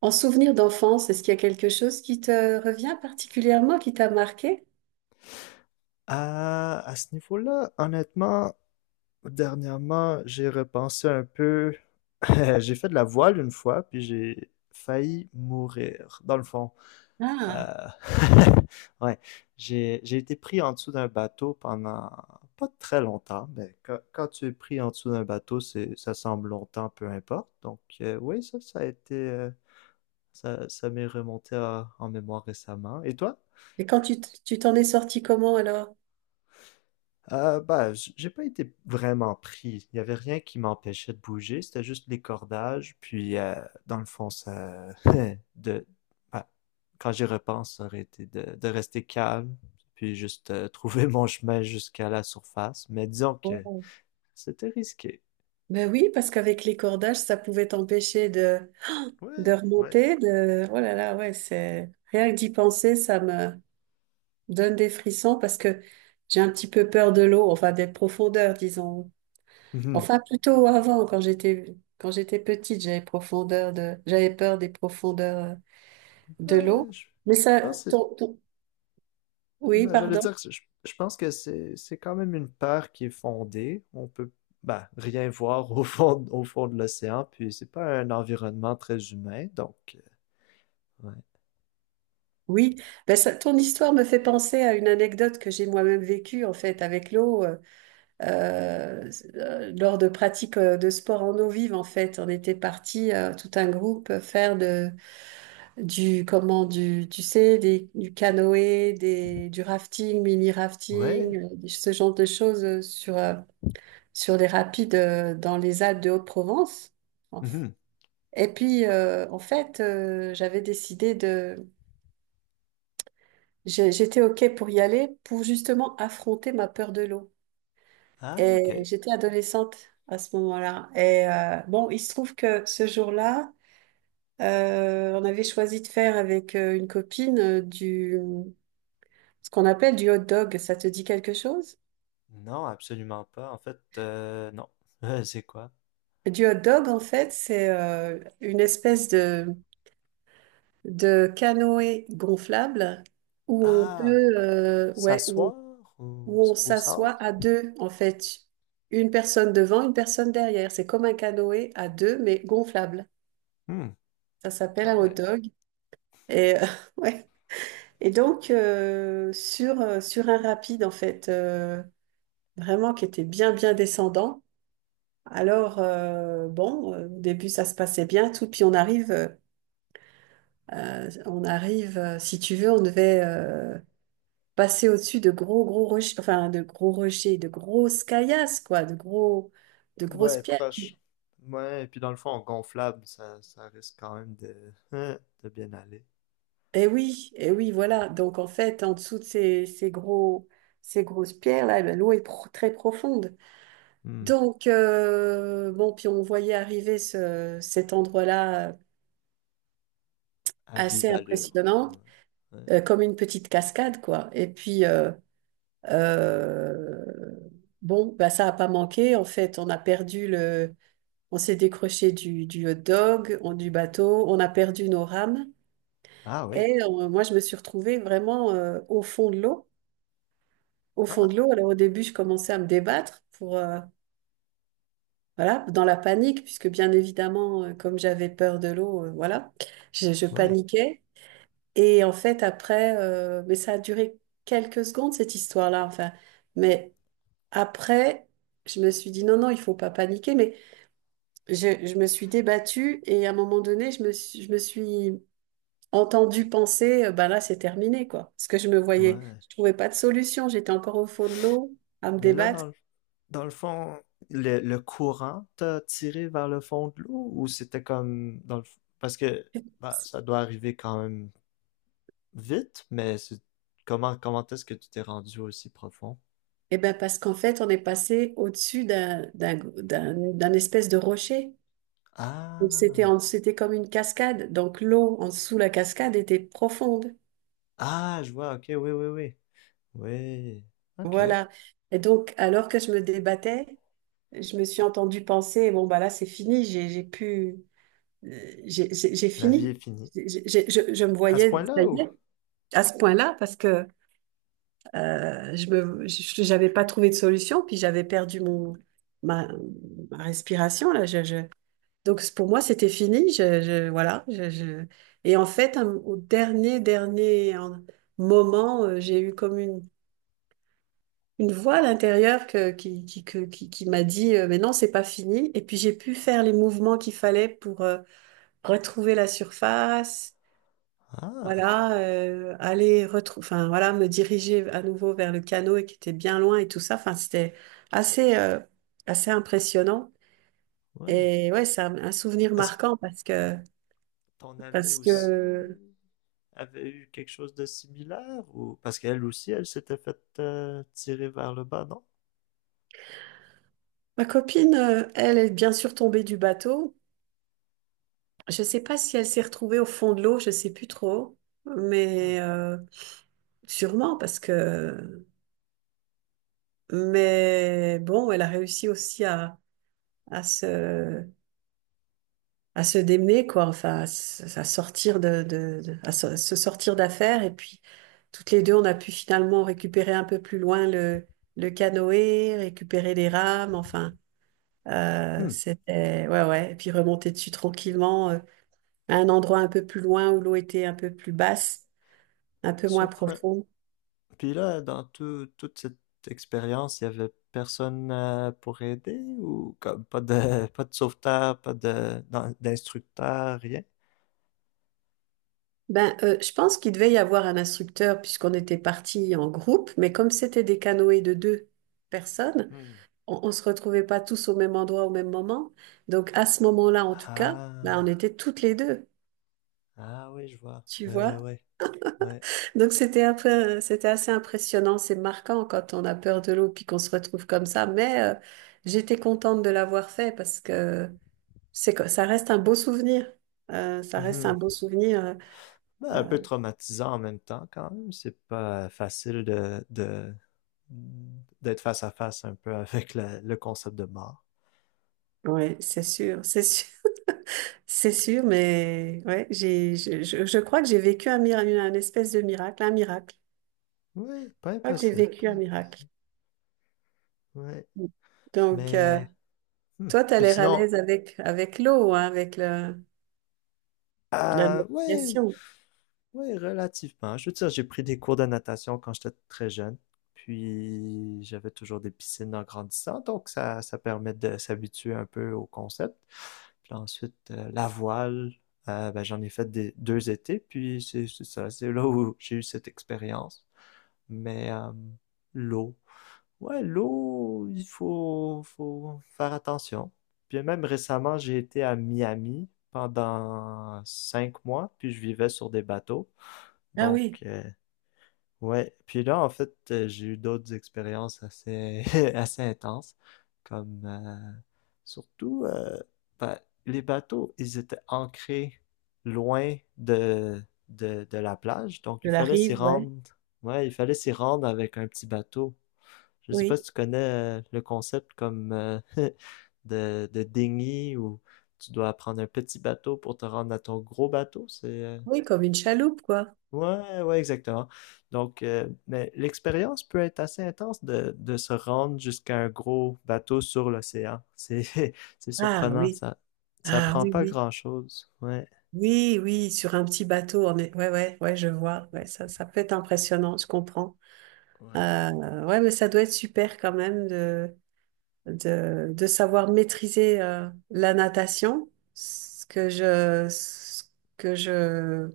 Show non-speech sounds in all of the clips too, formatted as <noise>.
En souvenir d'enfance, est-ce qu'il y a quelque chose qui te revient particulièrement, qui t'a marqué? À ce niveau-là, honnêtement, dernièrement, j'ai repensé un peu. <laughs> J'ai fait de la voile une fois, puis j'ai failli mourir, dans le fond. Ah, Euh, <laughs> Ouais, j'ai été pris en dessous d'un bateau pendant pas très longtemps, mais quand tu es pris en dessous d'un bateau, ça semble longtemps, peu importe. Donc, oui, ça a été, ça m'est en mémoire récemment. Et toi? et quand tu t'en es sorti comment alors? Bah, j'ai pas été vraiment pris. Il y avait rien qui m'empêchait de bouger. C'était juste les cordages. Puis, dans le fond, <laughs> de, bah, quand j'y repense, ça aurait été de rester calme. Puis juste trouver mon chemin jusqu'à la surface. Mais disons que Oh. c'était risqué. Ben oui, parce qu'avec les cordages, ça pouvait t'empêcher de Ouais, ouais. remonter, Oh là là, ouais, Rien que d'y penser, ça me donne des frissons parce que j'ai un petit peu peur de l'eau, enfin des profondeurs, disons. Mhm. Enfin, plutôt avant, quand j'étais petite, j'avais peur des profondeurs de Bah, l'eau. Mais je ça, pense que ton, ton- Oui, Ben, j'allais pardon. dire, je pense que c'est quand même une peur qui est fondée. On peut ben, rien voir au fond de l'océan, puis c'est pas un environnement très humain, donc ouais. Oui, ben ton histoire me fait penser à une anecdote que j'ai moi-même vécue en fait avec l'eau euh, lors de pratiques de sport en eau vive en fait. On était parti tout un groupe faire de du comment du tu sais du canoë, des du rafting, mini Ouais. rafting, ce genre de choses sur les rapides dans les Alpes de Haute-Provence. En f- Mhm. Et puis en fait j'avais décidé de J'ai- J'étais OK pour y aller pour justement affronter ma peur de l'eau. Ah, ok. Et j'étais adolescente à ce moment-là. Et bon, il se trouve que ce jour-là, on avait choisi de faire avec une copine ce qu'on appelle du hot dog. Ça te dit quelque chose? Non, absolument pas. En fait, non. <laughs> C'est quoi? Du hot dog, en fait, c'est une espèce de canoë gonflable, où on Ah, peut, ouais, où s'asseoir au, où on au s'assoit à centre? deux, en fait. Une personne devant, une personne derrière. C'est comme un canoë à deux, mais gonflable. Hmm. Ça s'appelle Ah un hot ouais. dog. Et, <laughs> ouais. Et donc, sur un rapide, en fait, vraiment qui était bien, bien descendant. Alors, bon, au début, ça se passait bien, tout. Puis on arrive, si tu veux, on devait passer au-dessus de gros, gros rochers, enfin, de gros rochers, de grosses caillasses, quoi, de grosses Ouais, pierres. proche. Ouais, et puis dans le fond, gonflable, ça risque quand même de, <laughs> de bien aller. Oui, eh oui, voilà. Donc en fait, en dessous de ces grosses pierres-là, eh ben, l'eau est très profonde. Donc, bon, puis on voyait arriver cet endroit-là À vive assez allure. impressionnant, Ouais. Ouais. Comme une petite cascade, quoi. Et puis, euh, bon, bah, ça n'a pas manqué. En fait, on a perdu le... On s'est décroché du hot dog, du bateau, on a perdu nos rames. Ah oui. Et moi, je me suis retrouvée vraiment au fond de l'eau. Au fond Ah, de l'eau. Alors au début, je commençais à me débattre pour, voilà, dans la panique, puisque bien évidemment, comme j'avais peur de l'eau, voilà, je ouais, paniquais. Et en fait, après, mais ça a duré quelques secondes, cette histoire-là, enfin. Mais après, je me suis dit, non, non, il faut pas paniquer. Mais je me suis débattue et à un moment donné, je me suis entendue penser, ben là, c'est terminé, quoi. Parce que je me voyais, ouais. je trouvais pas de solution. J'étais encore au fond de l'eau à me Mais là, débattre. Dans le fond, le courant t'a tiré vers le fond de l'eau ou c'était comme dans le parce que bah, <laughs> ça doit arriver quand même vite, mais c'est comment est-ce que tu t'es rendu aussi profond? Eh bien, parce qu'en fait, on est passé au-dessus d'un espèce de rocher. Donc, c'était Ah, en- c'était comme une cascade. Donc, l'eau en dessous de la cascade était profonde. ah, je vois. Ok, oui, oui, oui, oui. Ok. Voilà. Et donc, alors que je me débattais, je me suis entendue penser, bon, bah là, c'est fini, j'ai pu, j'ai La vie est fini. finie. Je me À ce voyais, ça point-là y ou? est, à ce point-là, parce que j'avais pas trouvé de solution, puis j'avais perdu ma, ma respiration, là. Donc pour moi, c'était fini. Voilà. Et en fait, au dernier, dernier moment, j'ai eu comme une voix à l'intérieur qui m'a dit, mais non, c'est pas fini. Et puis j'ai pu faire les mouvements qu'il fallait pour retrouver la surface. Ah, Voilà, aller retrouver, enfin voilà, me diriger à nouveau vers le canot et qui était bien loin et tout ça. Enfin, c'était assez, euh, assez impressionnant. ouais. Et ouais, c'est un souvenir Est-ce que marquant. Ton ami Parce aussi que avait eu quelque chose de similaire ou parce qu'elle aussi elle s'était faite tirer vers le bas, non? Ma copine, elle est bien sûr tombée du bateau. Je ne sais pas si elle s'est retrouvée au fond de l'eau, je ne sais plus trop, Hmm. mais sûrement parce que... Mais bon, elle a réussi aussi à se, à se démener, quoi, enfin, à sortir se sortir d'affaire. Et puis, toutes les deux, on a pu finalement récupérer un peu plus loin le canoë, récupérer les rames, enfin, Hmm. Ouais, ouais, et puis remonter dessus tranquillement. À un endroit un peu plus loin où l'eau était un peu plus basse, un peu moins Surprenant. profonde. Puis là, toute cette expérience, il y avait personne pour aider ou comme pas de <laughs> pas de sauveteur, pas de d'instructeur, rien? Ben, je pense qu'il devait y avoir un instructeur puisqu'on était partis en groupe, mais comme c'était des canoës de deux personnes, Hmm. on ne se retrouvait pas tous au même endroit au même moment. Donc à ce moment-là, en tout cas, Ah, ben, on était toutes les deux, ah oui, je vois. tu Ouais, ouais, vois. ouais, ouais. Donc c'était un peu, c'était assez impressionnant, c'est marquant quand on a peur de l'eau puis qu'on se retrouve comme ça. Mais j'étais contente de l'avoir fait parce que C'est que ça reste un beau souvenir. Ça reste un Mhm. beau souvenir. Ben, un euh, peu traumatisant en même temps, quand même. C'est pas facile d'être face à face un peu <laughs> avec le concept de mort. ouais, c'est sûr, <laughs> c'est sûr. Mais ouais, je crois que j'ai vécu un miracle, une espèce de miracle, un miracle. Oui, pas Je crois que j'ai impossible. Pas vécu un miracle. ouais. Donc, Mais, hmm. toi, tu as Puis l'air à sinon, l'aise avec l'eau, hein, avec la ouais. navigation. Oui, relativement. Je veux dire, j'ai pris des cours de natation quand j'étais très jeune. Puis j'avais toujours des piscines en grandissant, donc ça permet de s'habituer un peu au concept. Puis ensuite, la voile, ben, j'en ai fait 2 étés, puis c'est là où j'ai eu cette expérience. Mais l'eau, ouais, l'eau, faut faire attention. Puis même récemment, j'ai été à Miami pendant 5 mois, puis je vivais sur des bateaux. Ah Donc, oui, ouais. Puis là, en fait, j'ai eu d'autres expériences assez, <laughs> assez intenses, comme surtout ben, les bateaux, ils étaient ancrés loin de la plage, donc de il la fallait s'y rive, ouais. rendre. Ouais, il fallait s'y rendre avec un petit bateau. Je sais pas si Oui, tu connais le concept comme <laughs> de dinghy où tu dois prendre un petit bateau pour te rendre à ton gros bateau. Oui, comme une chaloupe, quoi. Ouais, ouais, exactement. Donc, mais l'expérience peut être assez intense de se rendre jusqu'à un gros bateau sur l'océan. C'est, <laughs> c'est Ah surprenant, oui, ça ah prend oui, pas oui. grand-chose. Ouais, Oui, oui, sur un petit bateau, ouais, ouais, ouais, je vois, ouais, ça peut être impressionnant, je comprends. ouais. Ouais, mais ça doit être super quand même de savoir maîtriser la natation, ce que je, ce que je,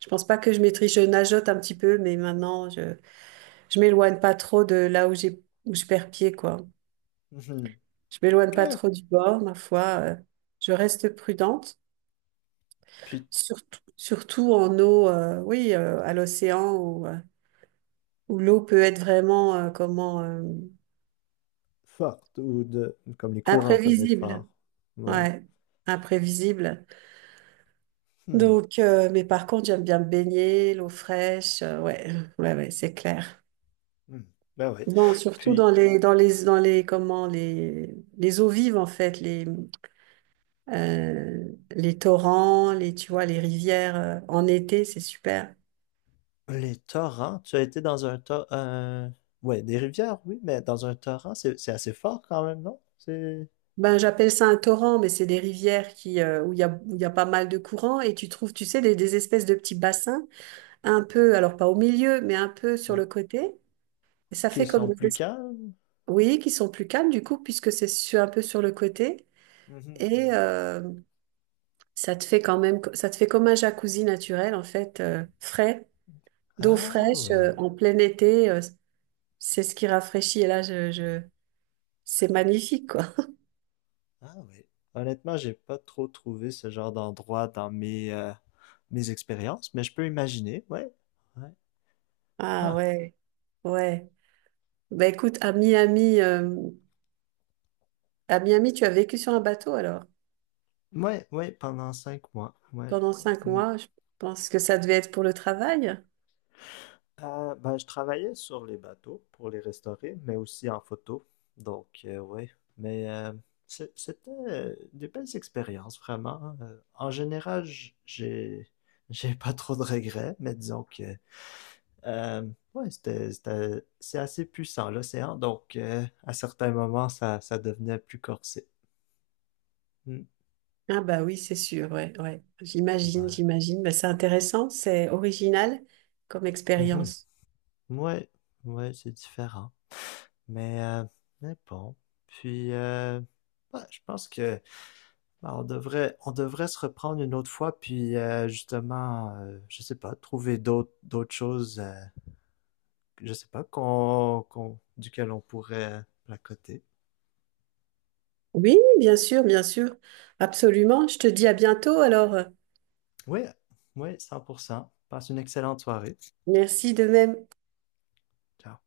je pense pas que je maîtrise, je nageote un petit peu, mais maintenant je m'éloigne pas trop de là où je perds pied, quoi. Mhm. Je m'éloigne pas Ouais. trop du bord, ma foi, je reste prudente. Puis Surtout, surtout en eau, oui, à l'océan où l'eau peut être vraiment comment forte ou de, comme les courants peuvent être forts. imprévisible. Ouais. Ouais, imprévisible. Hmm. Donc, mais par contre, j'aime bien me baigner, l'eau fraîche. Ouais, <laughs> ouais, ouais, c'est clair. Hmm. Ben oui. Non, surtout Puis dans les comment les eaux vives en fait euh, les torrents, les tu vois les rivières en été, c'est super. les torrents, tu as été dans un torrent, ouais, des rivières, oui, mais dans un torrent, c'est assez fort quand même, non? C'est, Ben, j'appelle ça un torrent, mais c'est des rivières où il y a pas mal de courants et tu trouves, tu sais, des espèces de petits bassins, un peu, alors pas au milieu, mais un peu sur ouais, le côté. Et ça fait qui comme sont des plus espèces, calmes. oui, qui sont plus calmes du coup, puisque c'est un peu sur le côté. Mhm, Et mhm. Ça te fait comme un jacuzzi naturel, en fait, frais, d'eau Ah fraîche, ouais, en plein été. C'est ce qui rafraîchit. Et là, c'est magnifique, quoi. ah ouais. Honnêtement, j'ai pas trop trouvé ce genre d'endroit dans mes, mes expériences, mais je peux imaginer, ouais, ouais. Ah Ah. ouais, ouais. Ben écoute, à Miami. À Miami, tu as vécu sur un bateau alors? Ouais, ouais, pendant 5 mois, ouais. Pendant cinq Mm. mois, je pense que ça devait être pour le travail. Ben, je travaillais sur les bateaux pour les restaurer, mais aussi en photo, donc ouais. Mais c'était des belles expériences, vraiment, hein. En général, j'ai pas trop de regrets, mais disons que Euh, ouais, c'est assez puissant l'océan, donc à certains moments, ça devenait plus corsé. Hmm. Ah bah oui, c'est sûr, ouais, ouais. J'imagine, Ouais. j'imagine. Bah, c'est intéressant, c'est original comme Mhm. expérience. Ouais, ouais, c'est différent. Mais, euh, mais bon. Puis, ouais, je pense que bah, on devrait se reprendre une autre fois, puis justement, je sais pas, trouver d'autres choses, je sais pas, duquel on pourrait placoter. Oui, bien sûr, bien sûr. Absolument. Je te dis à bientôt alors. Oui, oui, 100%. Passe une excellente soirée. Merci de même. Ciao.